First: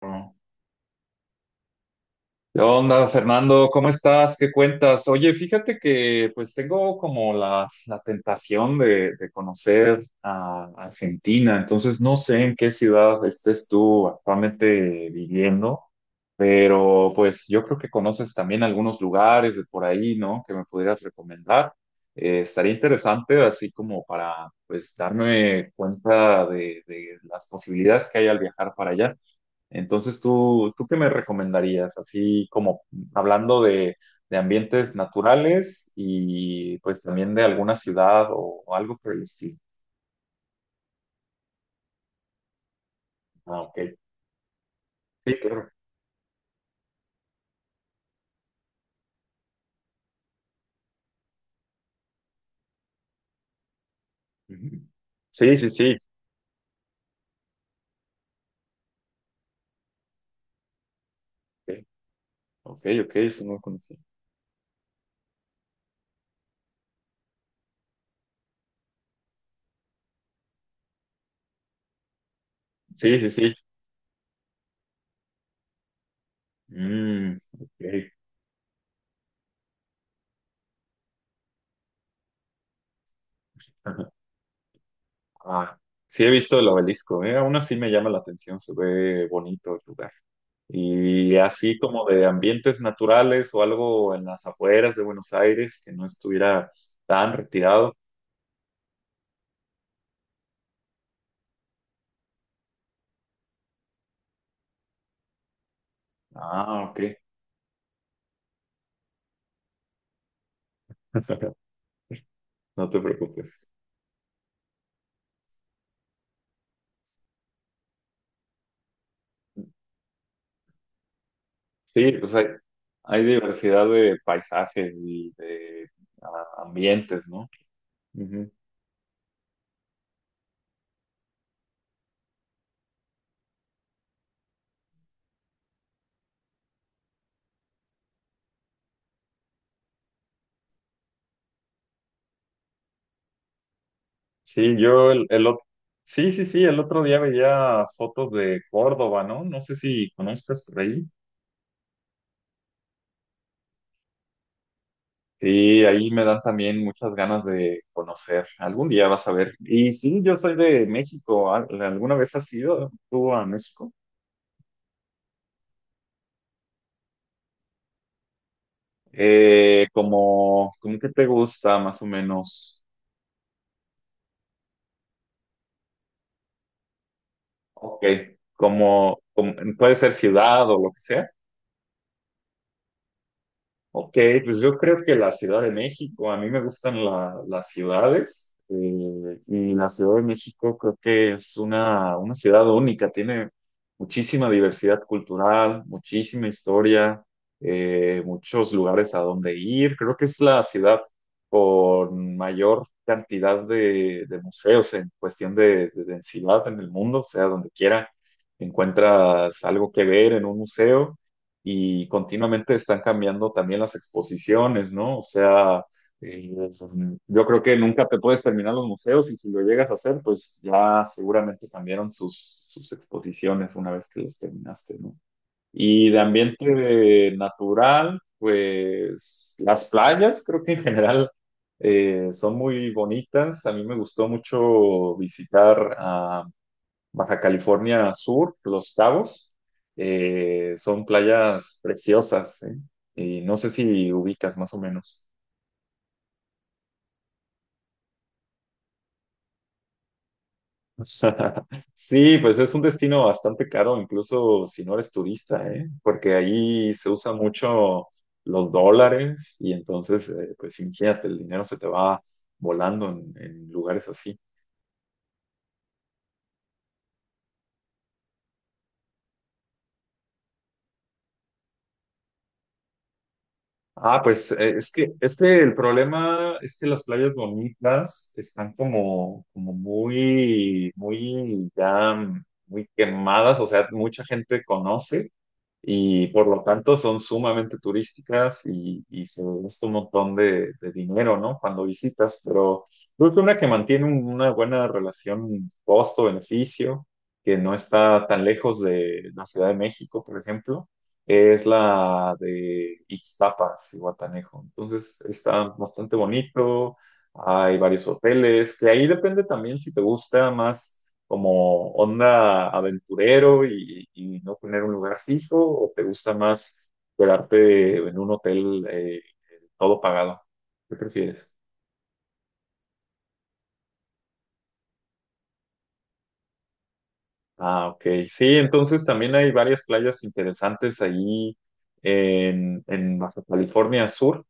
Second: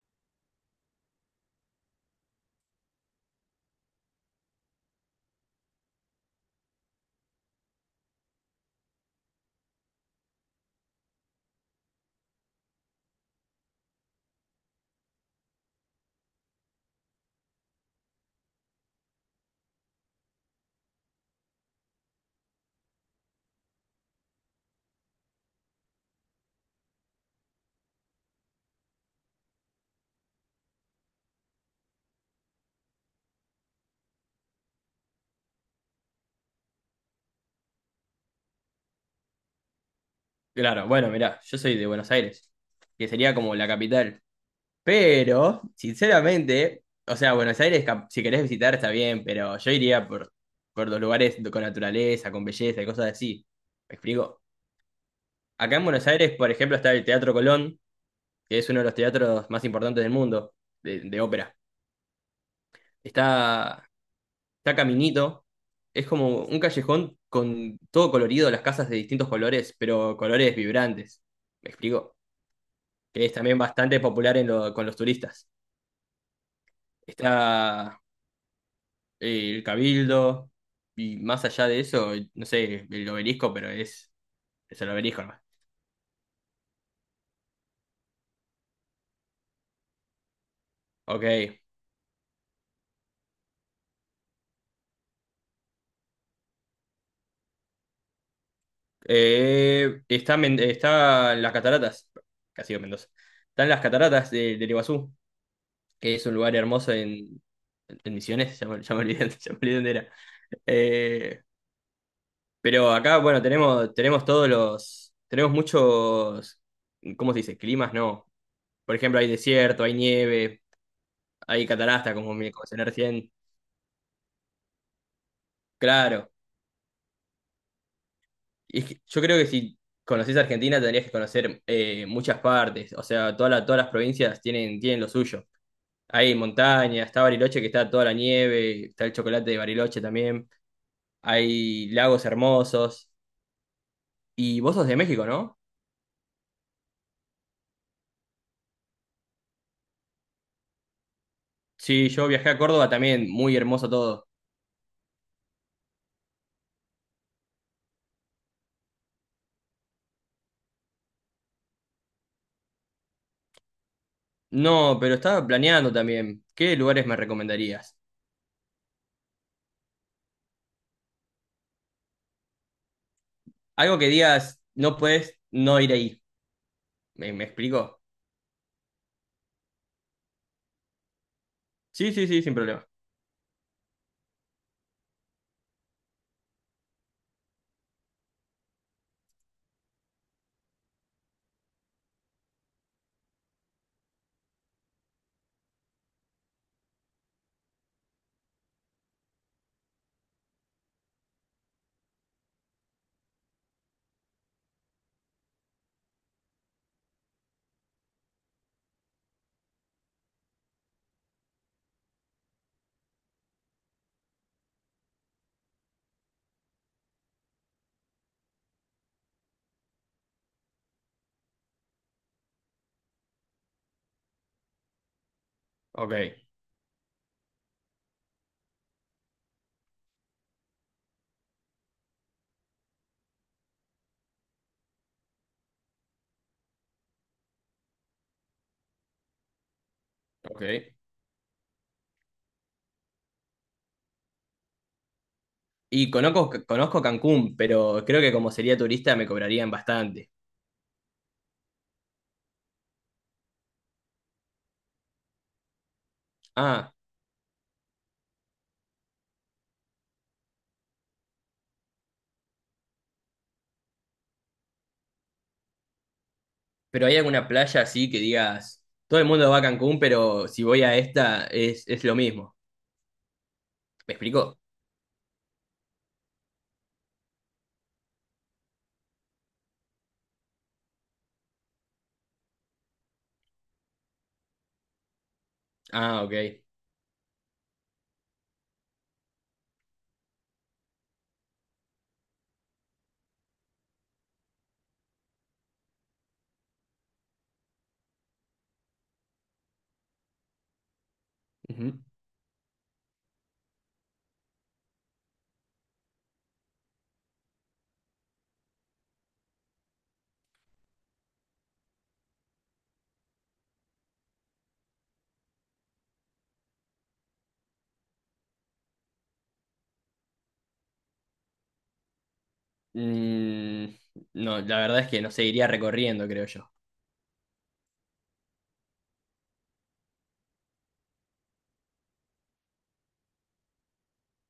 ¿Qué onda, Fernando? ¿Cómo estás? ¿Qué cuentas? Oye, fíjate que pues tengo como la tentación de conocer a Argentina, entonces no sé en qué ciudad estés tú actualmente viviendo, pero pues yo creo que conoces también algunos lugares de por ahí, ¿no? Que me pudieras recomendar. Estaría interesante así como para pues darme cuenta de las posibilidades que hay al viajar para allá. Entonces, ¿tú qué me recomendarías? Así como hablando de ambientes naturales y pues también de alguna ciudad o algo por el estilo. Claro, bueno, mirá, yo soy de Buenos Aires, que sería como Ah, la ok. capital. Sí, Pero, claro. sinceramente, o sea, Buenos Aires, si querés visitar, está bien, pero yo iría por los lugares con naturaleza, con belleza y cosas así. ¿Me explico? Ujú. Sí, sí, Acá en sí. Buenos Aires, por ejemplo, está el Teatro Colón, que es uno de los teatros más importantes del mundo, de ópera. Ok, ok, ok, eso no lo Está, conocí. está Caminito, es como un callejón con todo colorido, las casas de distintos colores, pero colores vibrantes. ¿Me explico? Sí, Que sí, es sí. también bastante popular en con los turistas. Mm, Está ok. El Cabildo, y más allá de eso, no sé, el obelisco, pero es el obelisco nomás. Ah, sí he visto el obelisco, aún así me llama la atención, se ve bonito el lugar. Y Ok. así como de ambientes naturales o algo en las afueras de Buenos Aires que no estuviera tan retirado. Está las cataratas, casi digo Mendoza. Están las cataratas del Iguazú, que es un lugar Ah, hermoso ok. En Misiones, ya me olvidé, ya me olvidé dónde era. Eh, No pero te acá, bueno, preocupes. Tenemos todos tenemos muchos, ¿cómo se dice? Climas, no. Por ejemplo, hay desierto, hay nieve, hay Sí, catarata, como me mencioné hay recién. diversidad de paisajes y de Claro. Ambientes, ¿no? Ujú. Y es que yo creo que si conocés Argentina tendrías que conocer muchas partes. O sea, todas las provincias tienen, tienen lo suyo. Hay montañas, está Bariloche que está toda la nieve, está el chocolate de Bariloche también. Hay lagos hermosos. Y vos Sí, sos de yo México, el ¿no? ot- Sí, sí, sí, el otro día veía fotos de Córdoba, ¿no? No sé si conozcas por ahí. Sí, yo viajé a Córdoba también, muy hermoso todo. Y ahí me dan también muchas ganas de conocer. Algún día vas a ver. Y sí, yo soy de México. ¿Alguna vez has ido tú a México? No, pero estaba planeando también. ¿Qué lugares me recomendarías? ¿Como que te gusta más o menos? Algo que digas, no puedes no ir ahí. ¿Me explico? Ok, como puede ser ciudad o lo que sea. Sí, sí, sí, sin problema. Ok, pues yo creo que la Ciudad de México, a mí me gustan las ciudades, y la Ciudad de México creo que es una ciudad única, tiene muchísima diversidad cultural, muchísima historia, muchos lugares a donde ir. Creo que es la ciudad con mayor cantidad de museos en cuestión de densidad en el mundo, o sea, donde quiera encuentras algo que ver en un museo y continuamente están cambiando también las exposiciones, ¿no? O sea, eh, yo creo que nunca te puedes terminar los museos y si lo llegas a hacer, pues ya seguramente cambiaron sus exposiciones una vez que los terminaste, ¿no? Y Ok, de ambiente natural, pues las playas creo que en general son muy bonitas. A mí me gustó mucho visitar Baja California Sur, Los Cabos, ok. Son playas preciosas, ¿eh? Y no sé si ubicas más o menos. Y conozco Cancún, pero creo que como sería turista me cobrarían bastante. Sí, pues es un destino bastante caro, incluso si no eres turista, ¿eh? Porque Ah, ahí se usa mucho los dólares y entonces, pues imagínate, el dinero se te va volando en lugares así. pero ¿hay alguna playa así que digas, todo el mundo va a Cancún, pero si voy a esta es lo mismo? ¿Me Ah, pues explico? Es que el problema es que las playas bonitas están como, como muy, muy ya, muy quemadas, o sea, mucha gente conoce Ah, y ok. por lo tanto son sumamente turísticas y se gasta un montón de dinero, ¿no? Cuando visitas, pero creo que una que mantiene una buena relación costo-beneficio, que no está tan lejos de la Ciudad de México, por ejemplo, es Ujú. la de Ixtapa y Guatanejo. Entonces está bastante bonito, hay varios hoteles, que ahí depende también si te gusta más como onda aventurero y no tener un lugar fijo. ¿O te gusta más quedarte en un hotel todo pagado? ¿Qué prefieres? Mm, no, la verdad es que no seguiría recorriendo, creo yo. Ah, ok. Sí, entonces también hay varias playas interesantes ahí en Baja California Sur.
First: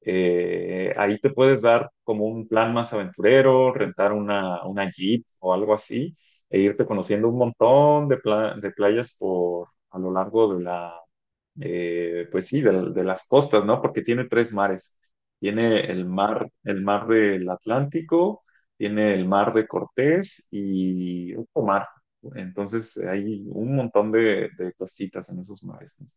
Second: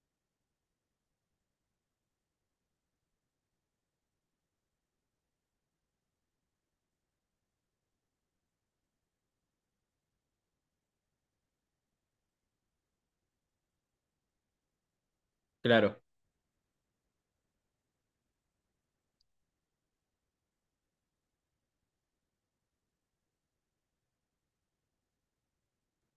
Ahí te puedes dar como un plan más aventurero, rentar una Jeep o algo así, e irte conociendo un montón de, de playas por a lo largo de la, pues sí, de las costas, ¿no? Porque tiene tres mares. Tiene Claro. El mar del Atlántico, tiene el mar de Cortés y otro mar. Entonces hay un montón de costitas en esos mares, ¿no?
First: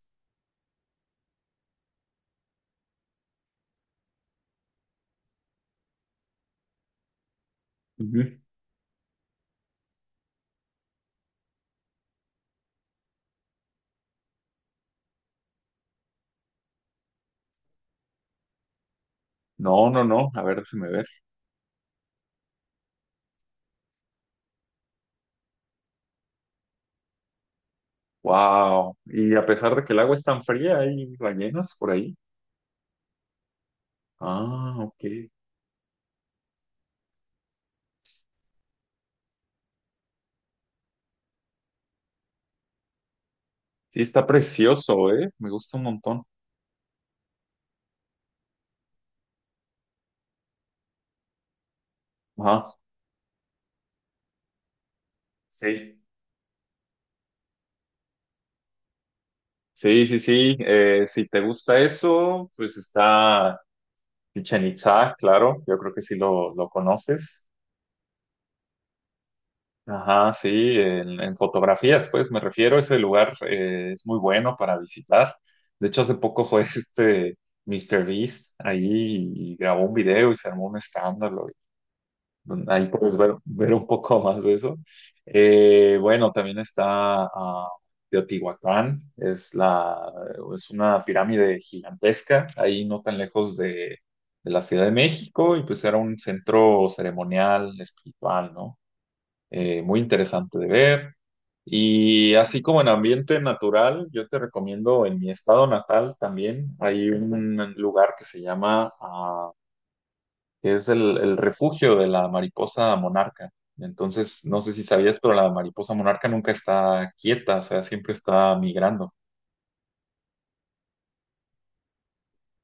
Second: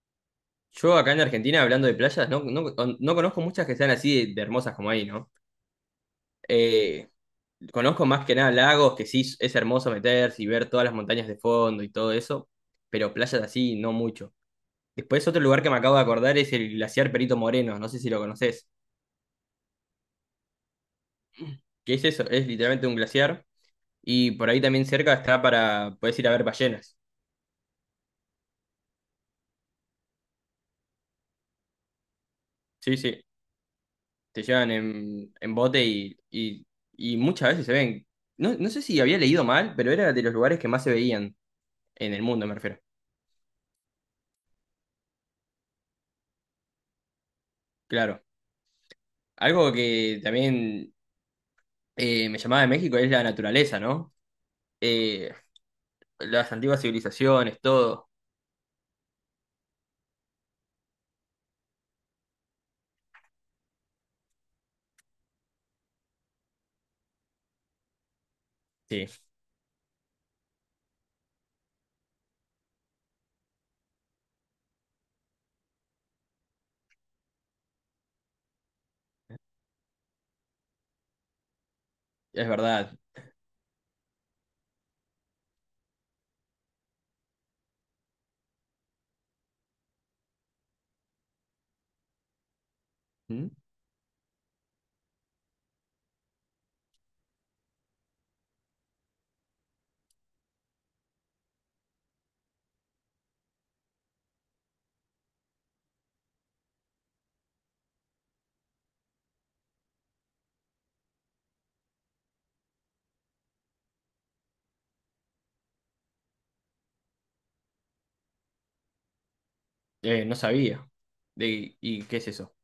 Yo acá en Argentina, hablando de playas, no conozco muchas que sean así de hermosas como ahí, ¿no? Eh, conozco Ujú. más que nada lagos, que sí es hermoso meterse y ver todas las montañas de fondo y todo eso, pero playas así no mucho. Después otro lugar que me acabo de acordar es el glaciar Perito Moreno, no sé si lo conoces. No, no, no. A ver, déjeme ver. ¿Qué es eso? Es literalmente un glaciar y por ahí también cerca está para, puedes ir a ver ballenas. Wow. Y a pesar de que el agua es tan fría, hay ballenas por ahí. Sí, sí, te llevan Ah, ok. Sí, en bote y muchas veces se ven. No, no sé si había leído mal, pero era de los lugares que más se veían en el mundo, me refiero. está precioso, ¿eh? Me gusta un montón. Claro. Algo que también me llamaba Ajá. de México es la naturaleza, ¿no? Eh, Sí. las antiguas civilizaciones, todo. Sí, sí, sí. Si te gusta eso, pues está Chichen Itzá, claro. Yo creo que sí lo conoces. Sí, Ajá, sí. En fotografías, pues me refiero. Ese lugar, es muy bueno para visitar. De hecho, hace poco fue este Mr. Beast ahí y grabó un video y se armó un escándalo. es Donde ahí verdad. puedes ver, ver un poco más de eso. Bueno, también está ah, Teotihuacán, es una pirámide gigantesca, ahí no tan ¿Mm? lejos de la Ciudad de México, y pues era un centro ceremonial, espiritual, ¿no? Muy interesante de ver. Y así como en ambiente natural, yo te recomiendo en mi estado natal también, hay un lugar que se llama que es el refugio de la mariposa monarca. Entonces, no sé si sabías, pero la mariposa monarca nunca está quieta, o sea, siempre está migrando. No sabía. De, ¿y qué es eso?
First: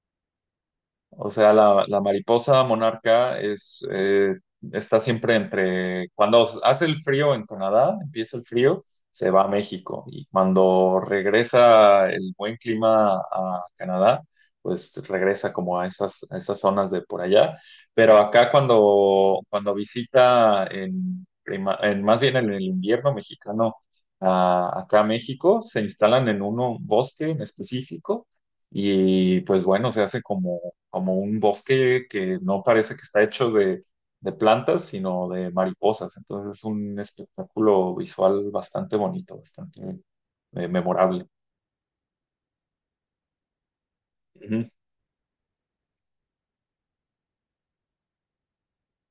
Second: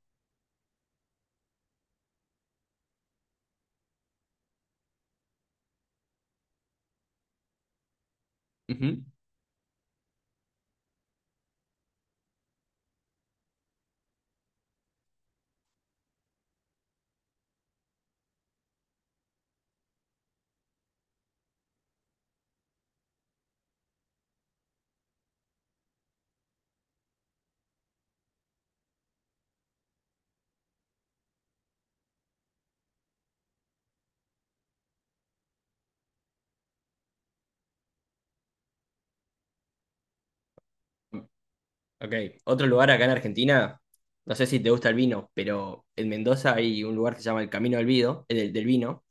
O sea, la mariposa monarca es, está siempre entre, cuando hace el frío en Canadá, empieza el frío, Ujú. se va a México y cuando regresa el buen clima a Canadá, pues regresa como a esas zonas de por allá. Pero acá cuando visita en, en más bien en el invierno mexicano, acá a México, se instalan en un bosque en específico. Y pues bueno, se hace como un bosque que no parece que está hecho de plantas, sino de mariposas. Entonces es un espectáculo visual bastante bonito, bastante memorable. Ok, otro lugar acá en Argentina, no sé si Ujú. te gusta el vino, pero en Mendoza hay un lugar que se llama el Camino del Vido, del vino,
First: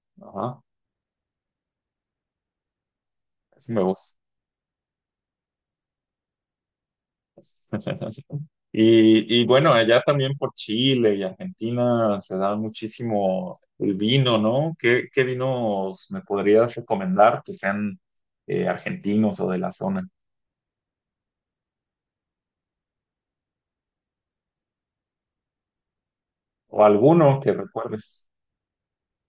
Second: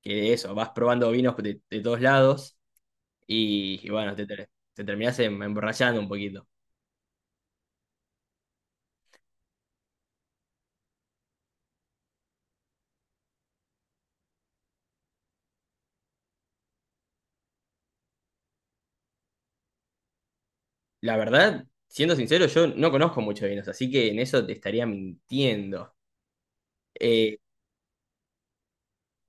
que de eso, Ajá, vas probando vinos de todos lados eso me y gusta. bueno, te terminás emborrachando un poquito. Y, y bueno, allá también por Chile y Argentina se da muchísimo el vino, ¿no? ¿Qué vinos me podrías recomendar que sean argentinos o de la zona? La verdad, siendo sincero, yo no conozco mucho de vinos, así que en eso te estaría mintiendo. O Eh, alguno que recuerdes.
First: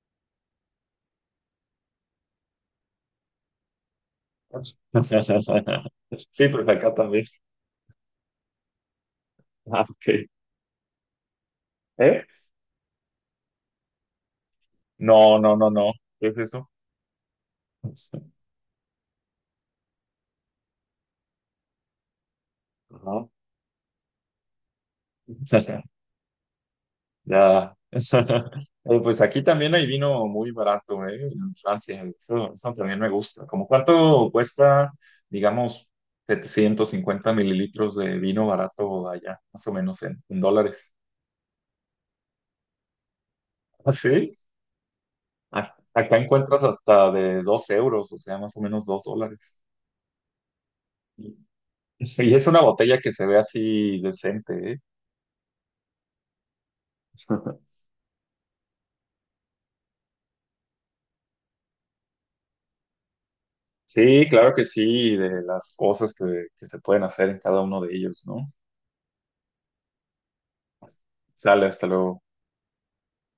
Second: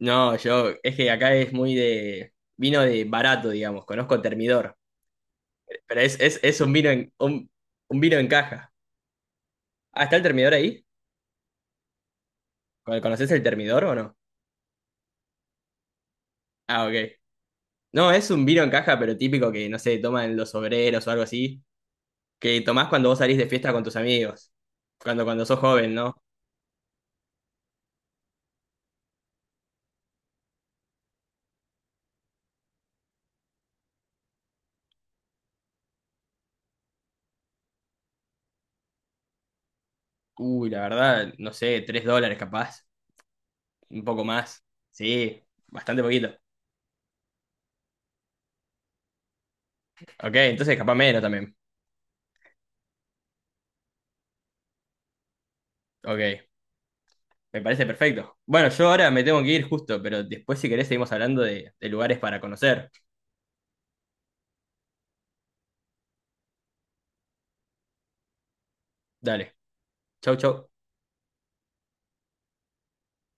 No, yo, es que acá es muy de vino de barato, digamos, conozco Termidor, pero Sí, es pues un vino acá también. Un vino en caja. Ah, Ah, ¿está el ok. Termidor ahí? ¿Eh? ¿Conoces el Termidor o no? No, no, no, no. ¿Qué es eso? Ah, ok. No, es un vino en caja, pero típico que, no sé, toman los obreros o algo así, que tomás cuando vos Ajá. salís de fiesta con tus amigos, cuando sos joven, ¿no? Ya. Pues aquí también hay vino muy barato, ¿eh? En Francia. Eso también me gusta. ¿Cómo cuánto cuesta, digamos, 750 ml de vino barato allá? Más o menos en Uy, la dólares. verdad, no sé, $3 capaz, ¿Ah, un poco sí? más. Sí, bastante Acá poquito. encuentras hasta de 2 euros, o sea, más o menos 2 dólares. Ok, entonces capaz menos Y también. y es una botella que se ve así decente, ¿eh? Ok. Me parece perfecto. Bueno, yo ahora me tengo que ir justo, pero después si querés seguimos hablando de lugares para conocer. Sí, claro que sí, de las cosas que se pueden hacer en cada uno de ellos, ¿no? Dale. Chau, chau. Sale, hasta luego.